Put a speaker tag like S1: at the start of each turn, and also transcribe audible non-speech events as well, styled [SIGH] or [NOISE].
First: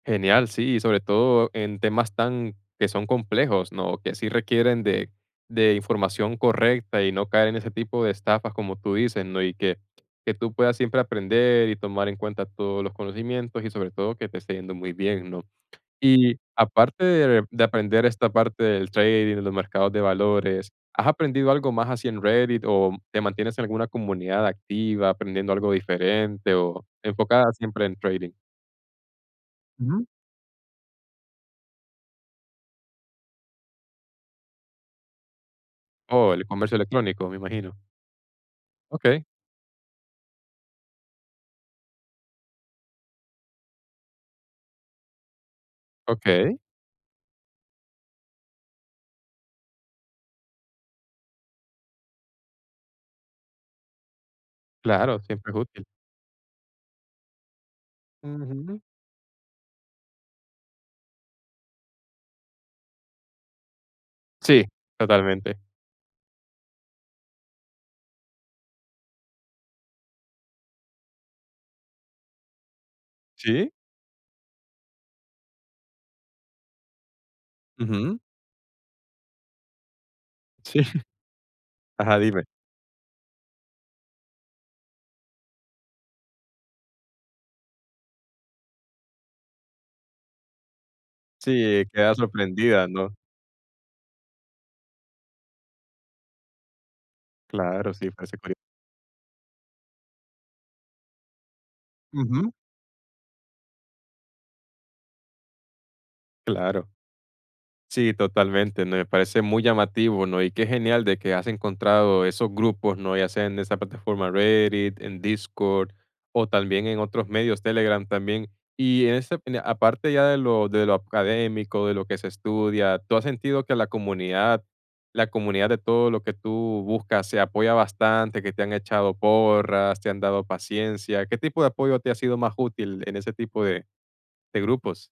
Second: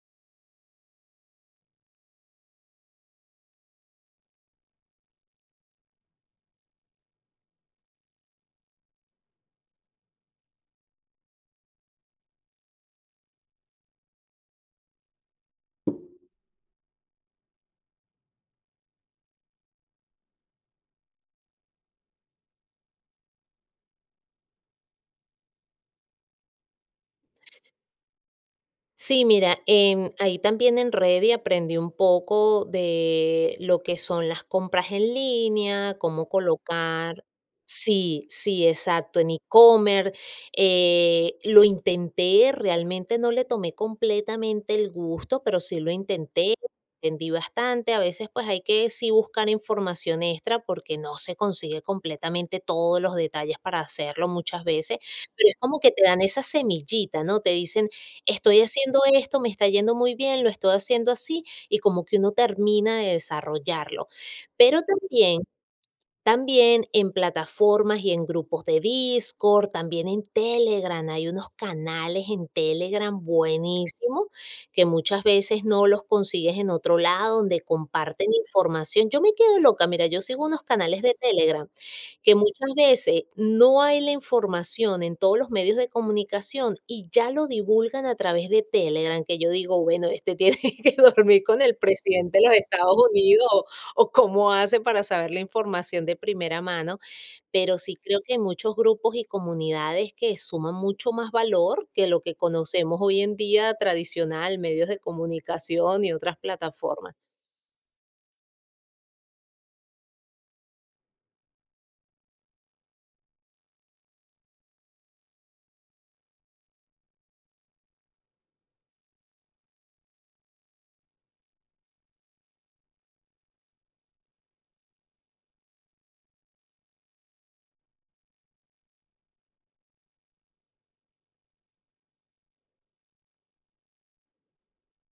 S1: Genial, sí, sobre todo en temas tan que son complejos, ¿no? Que sí requieren de de información correcta y no caer en ese tipo de estafas, como tú dices, ¿no? Y que que tú puedas siempre aprender y tomar en cuenta todos los conocimientos y, sobre todo, que te esté yendo muy bien, ¿no? Y aparte de de aprender esta parte del trading, los mercados de valores. ¿Has aprendido algo más así en Reddit o te mantienes en alguna comunidad activa aprendiendo algo diferente o enfocada siempre en trading?
S2: Sí, mira,
S1: Ujú.
S2: em, ahí también en Reddit aprendí un poco de lo que son las compras en línea, cómo
S1: Oh, el comercio
S2: colocar
S1: electrónico, me imagino.
S2: sí, sí, exacto,
S1: Okey.
S2: en e-commerce, eh, lo intenté, realmente no le tomé completamente el gusto, pero sí lo intenté,
S1: Okey.
S2: entendí bastante, a veces, pues hay que, sí buscar información extra porque no se consigue completamente todos los detalles para hacerlo muchas veces,
S1: Claro,
S2: pero
S1: siempre
S2: es
S1: es
S2: como
S1: útil.
S2: que te dan esa semillita, ¿no? Te dicen, estoy
S1: Ujú.
S2: haciendo esto, me está yendo muy bien, lo estoy haciendo así, y como que uno termina de desarrollarlo.
S1: Sí,
S2: Pero también
S1: totalmente.
S2: también en plataformas y en grupos de Discord, también en Telegram, hay unos canales en Telegram
S1: ¿Sí?
S2: buenísimos, que muchas veces no los consigues en otro lado, donde
S1: Ujú.
S2: comparten información. Yo me quedo loca, mira, yo sigo unos
S1: Sí.
S2: canales
S1: [CHUCKLES]
S2: de Telegram
S1: Ajá,
S2: que
S1: dime.
S2: muchas veces no hay la información en todos los medios de comunicación, y ya lo divulgan a través de Telegram, que yo digo: "Bueno, este tiene que dormir con el
S1: Sí, queda
S2: presidente de los
S1: sorprendida,
S2: Estados
S1: ¿no?
S2: Unidos", o cómo hacen para saber la información de primera mano. Pero
S1: Claro,
S2: sí,
S1: sí,
S2: creo
S1: parece
S2: que
S1: curi
S2: muchos grupos y comunidades que suman mucho más valor que lo que
S1: Ujú.
S2: conocemos hoy en día, tradicional, medios de comunicación y otras
S1: Claro.
S2: plataformas.
S1: Sí, totalmente, me parece muy llamativo, ¿no? Y qué genial de que has encontrado esos grupos, ¿no? Ya sea en esa plataforma Reddit, en Discord o también en otros medios, Telegram también. Y ese de aparte ya de lo de lo académico, de lo que se estudia, ¿tú has sentido que la comunidad la comunidad de todo lo que tú buscas, se apoya bastante, que te han echado porras, te han dado paciencia? ¿Qué tipo de apoyo te ha sido más útil en ese tipo de de grupos?